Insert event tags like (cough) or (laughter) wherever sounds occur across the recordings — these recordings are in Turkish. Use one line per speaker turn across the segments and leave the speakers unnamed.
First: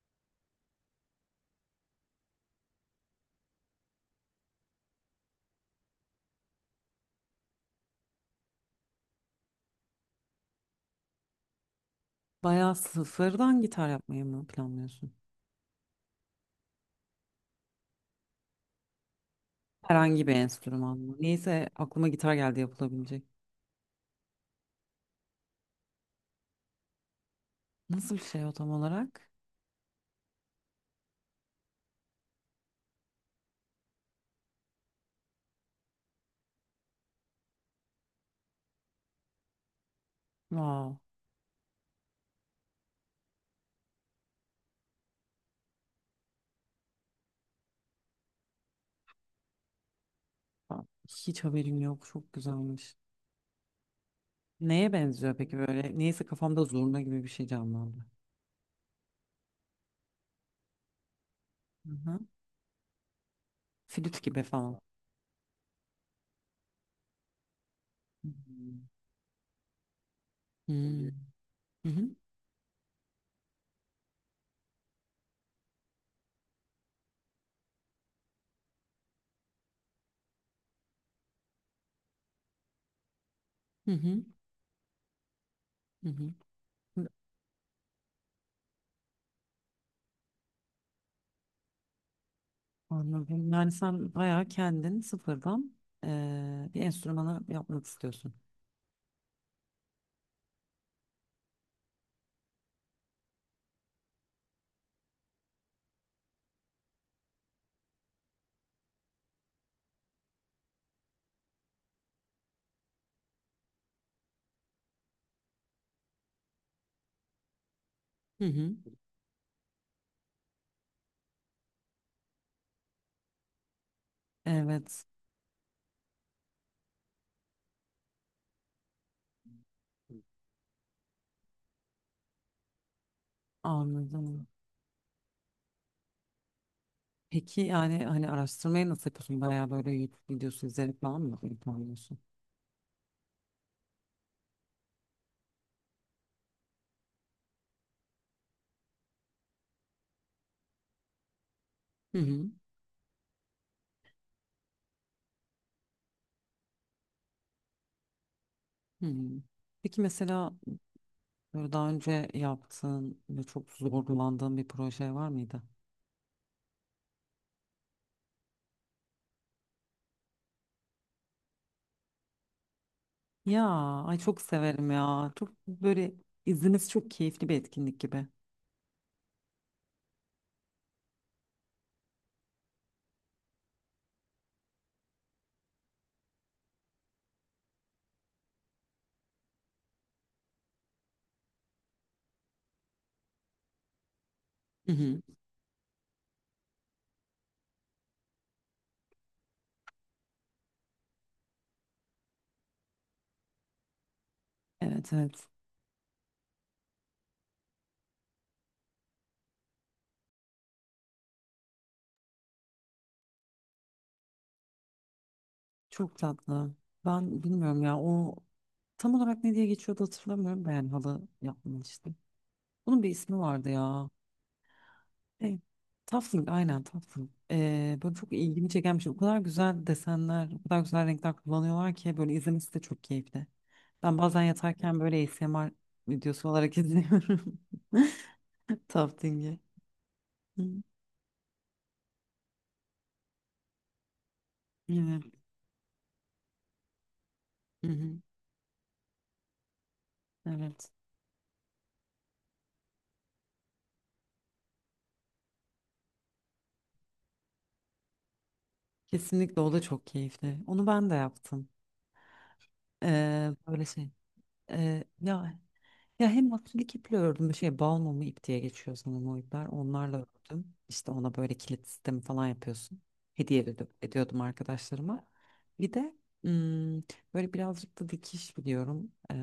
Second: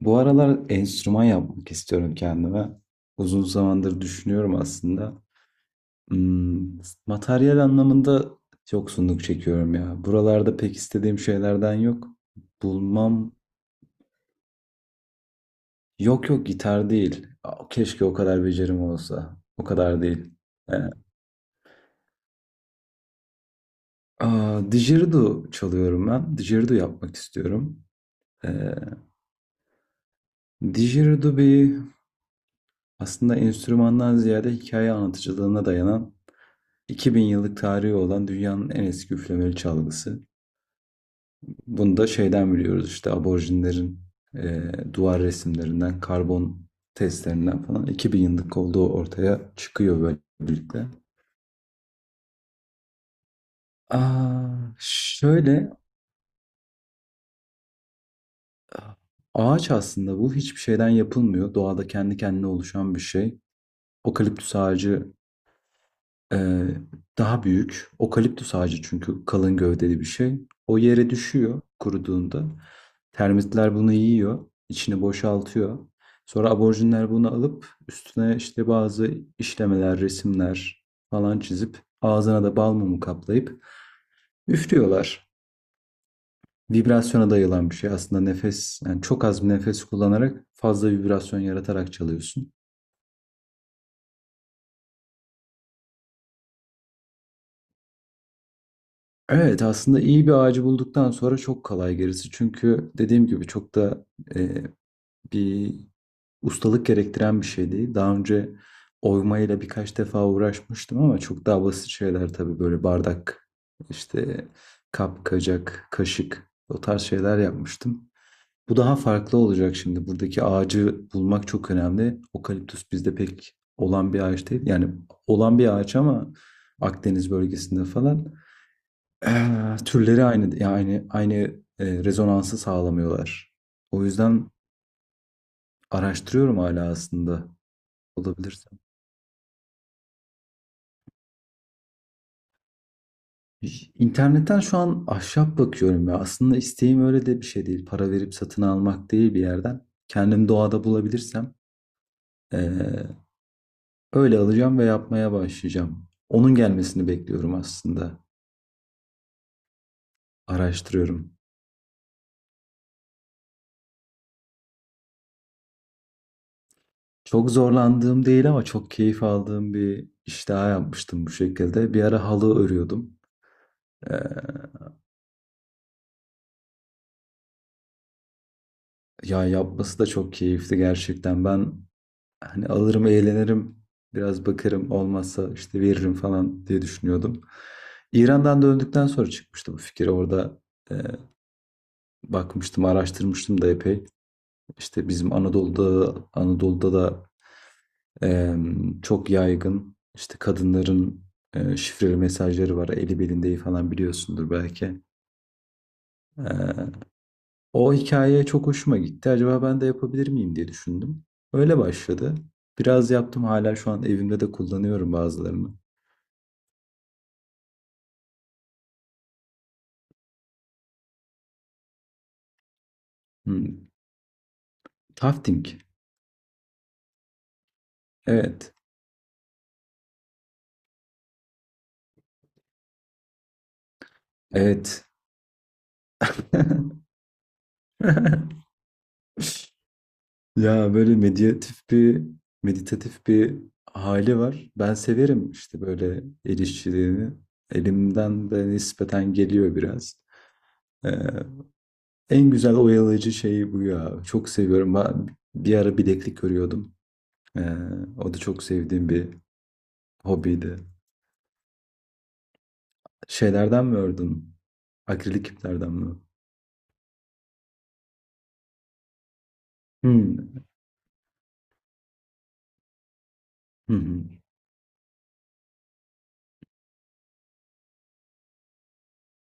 Bu aralar enstrüman yapmak istiyorum kendime. Uzun zamandır düşünüyorum aslında. Hmm, materyal anlamında yoksunluk çekiyorum ya. Buralarda pek istediğim şeylerden yok.
Bayağı
Bulmam.
sıfırdan gitar yapmayı mı planlıyorsun?
Yok yok, gitar değil. Keşke o kadar becerim olsa. O kadar
Herhangi
değil.
bir
Ee,
enstrüman mı? Neyse aklıma gitar geldi yapılabilecek.
Didgeridoo çalıyorum ben. Didgeridoo yapmak istiyorum.
Nasıl bir şey
Ee,
o tam olarak?
Didgeridoo bir aslında enstrümandan ziyade hikaye anlatıcılığına dayanan 2000 yıllık tarihi olan dünyanın en eski üflemeli çalgısı.
Wow.
Bunu da şeyden biliyoruz işte aborjinlerin duvar resimlerinden, karbon testlerinden falan 2000 yıllık olduğu ortaya çıkıyor böylelikle.
Hiç haberim yok. Çok güzelmiş.
Aa,
Neye benziyor peki
Şöyle,
böyle? Neyse kafamda zurna gibi bir şey canlandı.
ağaç aslında. Bu hiçbir şeyden yapılmıyor, doğada kendi
Hı-hı.
kendine oluşan bir şey.
Flüt gibi
Okaliptüs
falan.
ağacı Ee, daha büyük. Okaliptüs
Hı-hı.
ağacı çünkü kalın gövdeli bir şey. O yere düşüyor
Hı-hı.
kuruduğunda. Termitler bunu yiyor, içini boşaltıyor. Sonra aborjinler bunu alıp üstüne işte bazı işlemeler, resimler falan çizip ağzına da bal mumu kaplayıp
Hı-hı.
üflüyorlar.
Hı-hı.
Vibrasyona dayalı bir şey aslında, nefes yani. Çok az bir nefes kullanarak fazla vibrasyon yaratarak çalıyorsun.
Anladım. Yani sen bayağı kendin sıfırdan bir enstrümanı yapmak istiyorsun.
Evet, aslında iyi bir ağacı bulduktan sonra çok kolay gerisi. Çünkü dediğim gibi çok da e, bir ustalık gerektiren bir şey değil. Daha önce oymayla birkaç defa uğraşmıştım ama çok daha basit şeyler tabii, böyle bardak, işte kap, kacak, kaşık, o tarz şeyler yapmıştım. Bu
Hı-hı.
daha farklı olacak şimdi. Buradaki ağacı bulmak çok önemli. Okaliptüs bizde pek olan bir ağaç değil. Yani
Evet.
olan bir ağaç ama Akdeniz bölgesinde falan. Türleri aynı, yani aynı rezonansı sağlamıyorlar. O
Anladım.
yüzden araştırıyorum hala, aslında
Peki yani hani
olabilirsem.
araştırmayı nasıl yapıyorsun? Bayağı böyle YouTube videosu izleyerek falan mı yapıyorsun?
İnternetten şu an ahşap bakıyorum ya. Aslında isteğim öyle de bir şey değil. Para verip satın almak değil bir yerden. Kendim doğada bulabilirsem
Hı hı.
eee, öyle alacağım ve yapmaya başlayacağım. Onun gelmesini bekliyorum aslında.
Hı hı. Peki mesela
Araştırıyorum.
böyle daha önce yaptığın ve çok zorlandığın bir proje var mıydı?
Çok zorlandığım değil ama çok keyif aldığım bir iş daha yapmıştım bu şekilde. Bir ara halı örüyordum.
Ya ay,
Eee,
çok severim ya. Çok böyle izniniz çok keyifli bir etkinlik gibi.
Ya, yapması da çok keyifli gerçekten. Ben hani alırım, eğlenirim, biraz bakarım, olmazsa işte veririm falan diye düşünüyordum. İran'dan döndükten sonra çıkmıştı bu fikir. Orada e, bakmıştım, araştırmıştım da epey.
Hı
İşte
hı.
bizim Anadolu'da da e, çok yaygın, işte kadınların şifreli mesajları var. Eli belinde falan, biliyorsundur belki.
Evet, evet.
E, O hikaye çok hoşuma gitti. Acaba ben de yapabilir miyim diye düşündüm. Öyle başladı. Biraz yaptım, hala şu an evimde de kullanıyorum bazılarını.
Çok tatlı. Ben bilmiyorum ya o tam olarak ne diye geçiyordu, hatırlamıyorum. Ben halı yapmıştım. Bunun bir ismi vardı
Hmm.
ya. Şey,
Tafting.
Tafting, aynen, Tafting. Böyle çok ilgimi
Evet.
çeken bir şey. O kadar güzel desenler, o kadar güzel renkler kullanıyorlar ki böyle izlemesi de çok keyifli. Ben bazen yatarken
Evet.
böyle ASMR videosu olarak
(laughs)
izliyorum. (laughs) Tafting'i. Hı,
Ya, böyle meditatif bir meditatif bir hali var. Ben
evet.
severim işte böyle el işçiliğini.
Hı hı,
Elimden de nispeten geliyor biraz.
evet.
Ee, en güzel oyalayıcı şey bu ya. Çok seviyorum. Ben bir ara bileklik örüyordum. Ee, o da çok sevdiğim bir
Kesinlikle o da çok keyifli.
hobiydi.
Onu ben de yaptım. Böyle
Şeylerden mi
şey.
ördün?
Ee,
Akrilik
ya
iplerden mi?
Ya hem akrilik iple ördüm. Bir şey, balmumu ip diye geçiyor sanırım o ipler. Onlarla
Hmm.
ördüm. İşte ona böyle kilit sistemi falan yapıyorsun. Hediye
Hı hı.
ediyordum arkadaşlarıma. Bir de hmm, böyle birazcık da dikiş biliyorum.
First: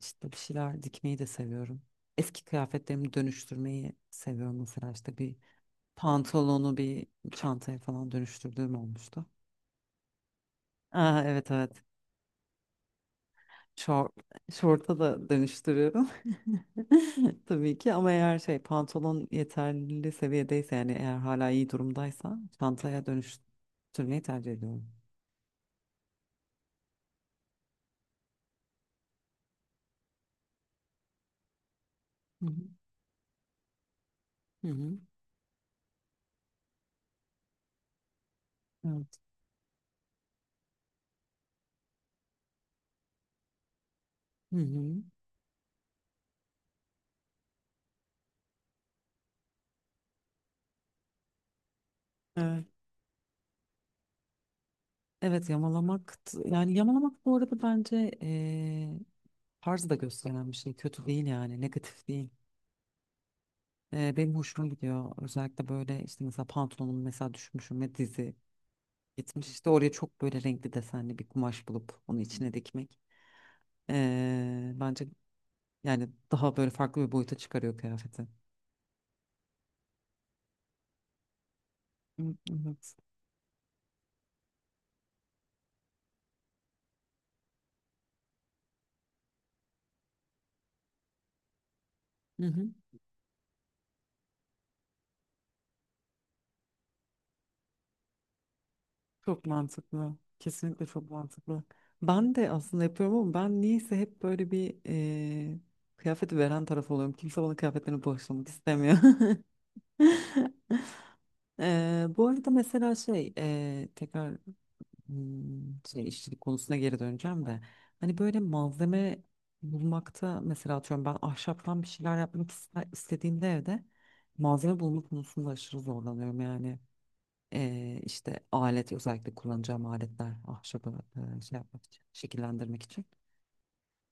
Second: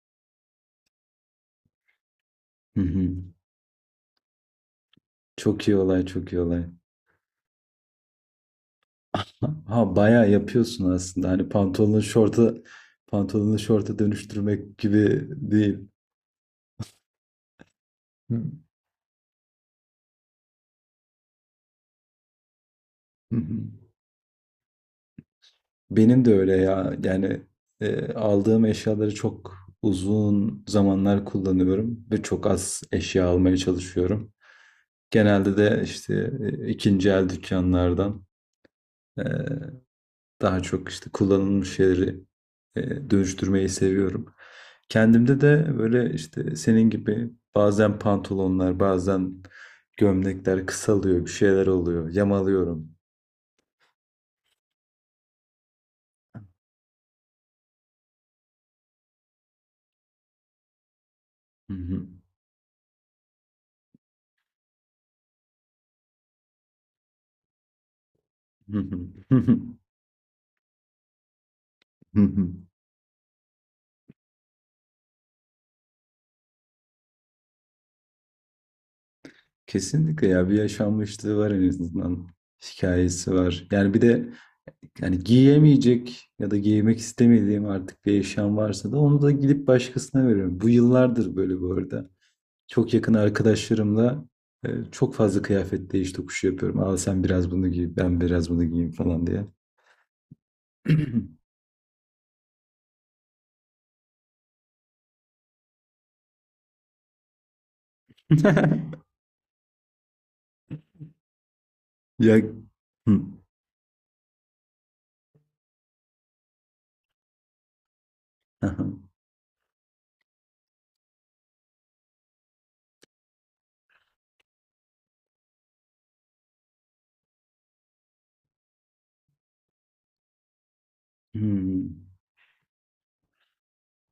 İşte bir şeyler dikmeyi de seviyorum. Eski
Hı hı.
kıyafetlerimi dönüştürmeyi seviyorum, mesela işte bir
Çok iyi olay, çok iyi olay.
pantolonu bir çantaya falan dönüştürdüğüm olmuştu.
Ha, ha, bayağı yapıyorsun aslında. Hani
Evet, evet.
pantolonu şorta
Şort,
dönüştürmek
şorta
gibi
da
değil.
dönüştürüyorum. (laughs) Tabii ki, ama eğer
Hı
şey pantolon yeterli seviyedeyse, yani eğer hala iyi durumdaysa çantaya
hı.
dönüştürmeyi tercih ediyorum.
Benim de öyle ya. Yani aldığım eşyaları çok uzun zamanlar kullanıyorum ve
Hı
çok
hı.
az eşya almaya çalışıyorum.
Hı hı.
Genelde de işte ikinci el dükkanlardan.
Evet.
Ee, Daha çok işte kullanılmış şeyleri dönüştürmeyi seviyorum.
Hı hı.
Kendimde de böyle işte senin gibi bazen pantolonlar, bazen gömlekler kısalıyor, bir şeyler oluyor,
Evet.
yamalıyorum.
Evet, yamalamak yani yamalamak bu arada bence tarz da gösteren bir şey. Kötü değil, yani
Hı
negatif
hı,
değil. Benim hoşuma gidiyor. Özellikle böyle işte mesela pantolonum mesela düşmüşüm ve dizi
hı hı, hı
gitmiş,
hı,
işte oraya çok böyle renkli desenli bir kumaş bulup onu
hı hı.
içine dikmek. Bence yani daha böyle farklı bir boyuta çıkarıyor kıyafeti.
Kesinlikle ya, bir yaşanmışlığı var en azından.
Hı, evet.
Hikayesi var. Yani bir de, yani giyemeyecek ya da giymek istemediğim artık bir eşyam varsa da onu da gidip başkasına veriyorum. Bu yıllardır böyle bu arada.
Hı hı.
Çok yakın arkadaşlarımla çok fazla kıyafet değiş tokuşu yapıyorum. Aa, sen biraz bunu giy, ben biraz bunu giyeyim falan
Çok
diye.
mantıklı. Kesinlikle çok
(clears throat)
mantıklı. Ben de aslında yapıyorum, ama ben niyeyse hep böyle bir kıyafeti veren taraf oluyorum. Kimse bana kıyafetlerini bağışlamak istemiyor.
(laughs)
(laughs) Bu
Ya.
arada mesela
Hı,
tekrar şey işçilik konusuna geri döneceğim de hani böyle
aha.
malzeme bulmakta, mesela atıyorum ben ahşaptan bir şeyler yapmak istediğimde evde malzeme bulma konusunda aşırı zorlanıyorum yani. İşte alet, özellikle kullanacağım aletler, ahşabı şey yapmak için,
Hmm.
şekillendirmek için.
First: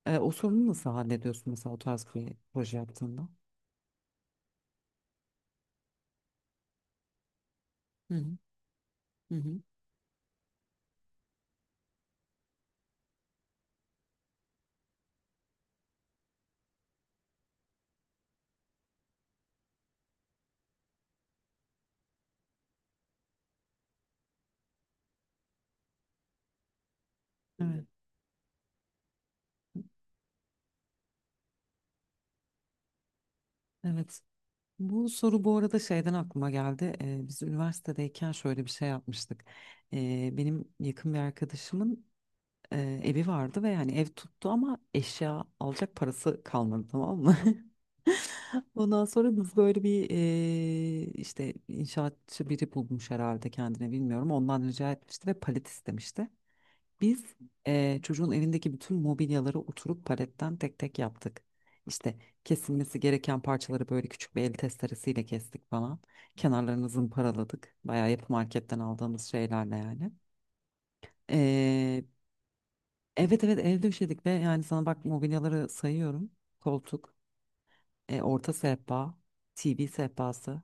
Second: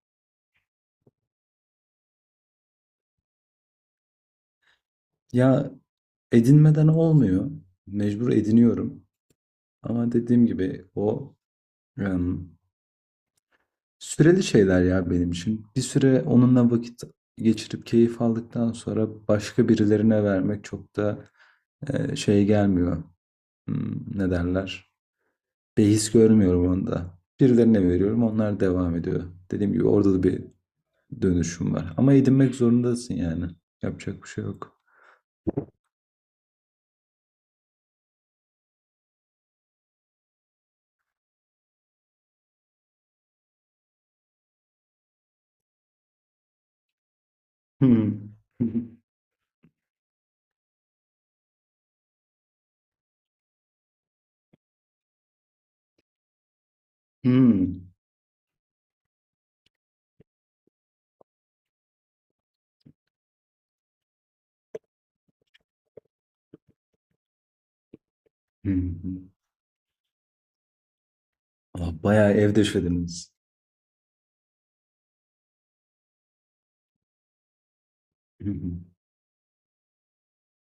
O sorunu nasıl hallediyorsun mesela o tarz bir proje yaptığında?
Ya, edinmeden olmuyor.
Hı
Mecbur
hı,
ediniyorum.
hı hı.
Ama dediğim gibi o em, süreli şeyler ya benim için. Bir süre onunla vakit geçirip keyif aldıktan sonra başka birilerine vermek çok da şey gelmiyor. Ne derler? Behis görmüyorum onda. Birilerine
Evet.
veriyorum, onlar devam ediyor. Dediğim gibi orada da bir dönüşüm var. Ama edinmek zorundasın yani.
Evet.
Yapacak bir şey yok.
Bu soru bu arada şeyden aklıma geldi. Biz üniversitedeyken şöyle bir şey yapmıştık. Benim yakın bir arkadaşımın evi vardı ve yani ev tuttu ama eşya alacak parası kalmadı, tamam mı?
Hmm.
(laughs)
(laughs)
Ondan sonra biz böyle bir işte inşaatçı biri bulmuş herhalde kendine, bilmiyorum. Ondan rica etmişti ve palet istemişti. Biz
Hmm.
eee, çocuğun evindeki bütün mobilyaları oturup paletten tek tek yaptık. İşte kesilmesi gereken parçaları böyle küçük bir el testeresiyle kestik falan. Kenarlarını zımparaladık. Bayağı yapı marketten aldığımız
Hmm.
şeylerle yani. Eee,
Bayağı ev deşlediniz.
evet, evet, ev döşedik ve yani sana bak mobilyaları sayıyorum. Koltuk, orta
(laughs)
sehpa, TV sehpası.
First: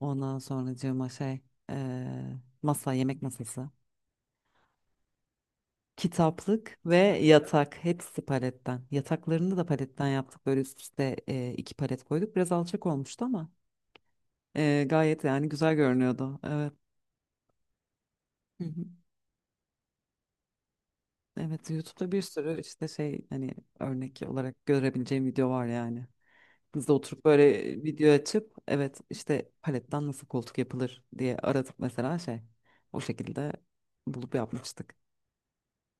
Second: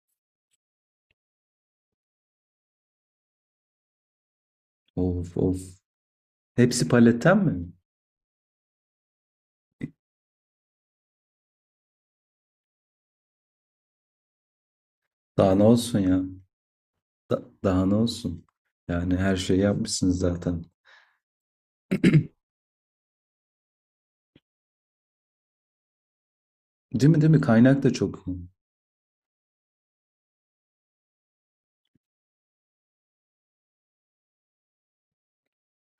Ondan sonracığıma eee, masa, yemek masası.
Of of.
Kitaplık
Hepsi
ve
paletten mi?
yatak, hepsi paletten. Yataklarını da paletten yaptık. Böyle üst üste iki palet koyduk. Biraz alçak olmuştu ama gayet yani
Daha ne
güzel
olsun ya?
görünüyordu. Evet.
Daha ne olsun?
Hı hı.
Yani her şeyi yapmışsınız zaten.
Evet, YouTube'da bir sürü işte şey, hani örnek olarak görebileceğim video var yani. Biz de
Değil mi,
oturup
değil mi?
böyle
Kaynak da
video
çok iyi.
açıp evet, işte paletten nasıl koltuk yapılır diye aratıp mesela şey, o şekilde bulup yapmıştık.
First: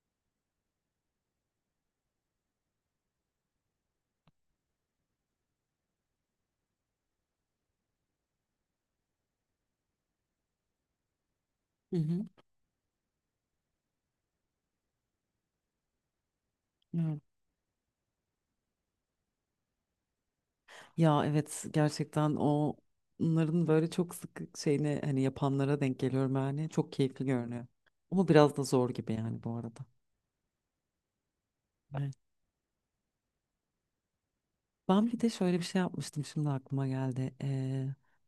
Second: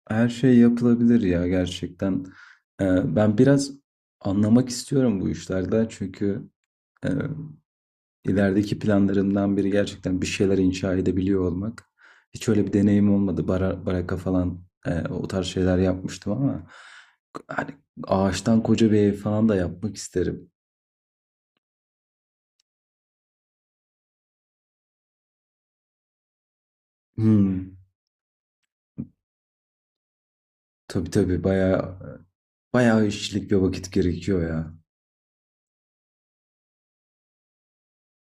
Her şey yapılabilir ya, gerçekten. Ben biraz anlamak istiyorum bu işlerden çünkü e, ilerideki planlarımdan biri gerçekten bir şeyler inşa edebiliyor olmak.
Hı hı.
Hiç öyle bir deneyim olmadı. Baraka falan, o tarz şeyler yapmıştım ama hani ağaçtan koca bir ev falan da yapmak isterim.
Ya evet, gerçekten o onların böyle çok sık şeyini hani yapanlara denk geliyorum yani. Çok keyifli görünüyor.
Hmm.
Ama biraz da zor gibi yani bu arada.
Tabii tabii, bayağı
Evet.
bayağı işçilik ve vakit gerekiyor ya.
Ben bir de şöyle bir şey yapmıştım, şimdi aklıma geldi.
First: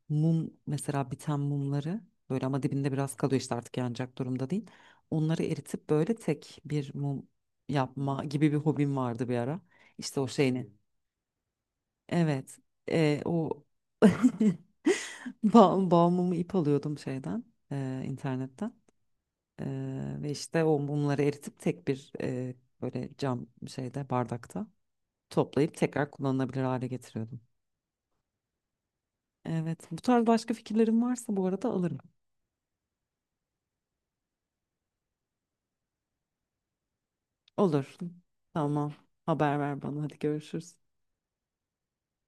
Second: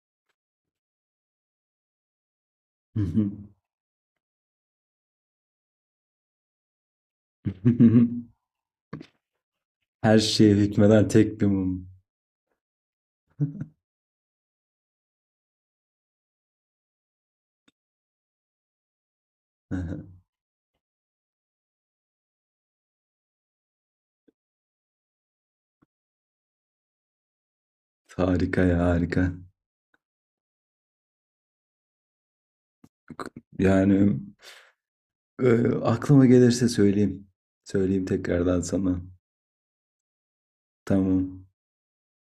Mum, mesela biten mumları, böyle ama dibinde
Hı
biraz
hı.
kalıyor işte, artık yanacak durumda değil. Onları eritip böyle tek bir mum yapma
(laughs)
gibi bir hobim vardı bir ara. İşte
Her
o
şeye
şeyini.
hükmeden tek bir mum.
Evet. O (laughs) bağımımı ip alıyordum şeyden, internetten. E,
(laughs)
Ve işte o mumları eritip tek bir böyle cam şeyde, bardakta toplayıp tekrar kullanılabilir hale getiriyordum.
Harika ya, harika.
Evet. Bu tarz başka fikirlerin varsa bu arada alırım.
Yani aklıma gelirse söyleyeyim.
Olur.
Söyleyeyim tekrardan
Tamam.
sana.
Haber ver bana. Hadi görüşürüz.
Tamam.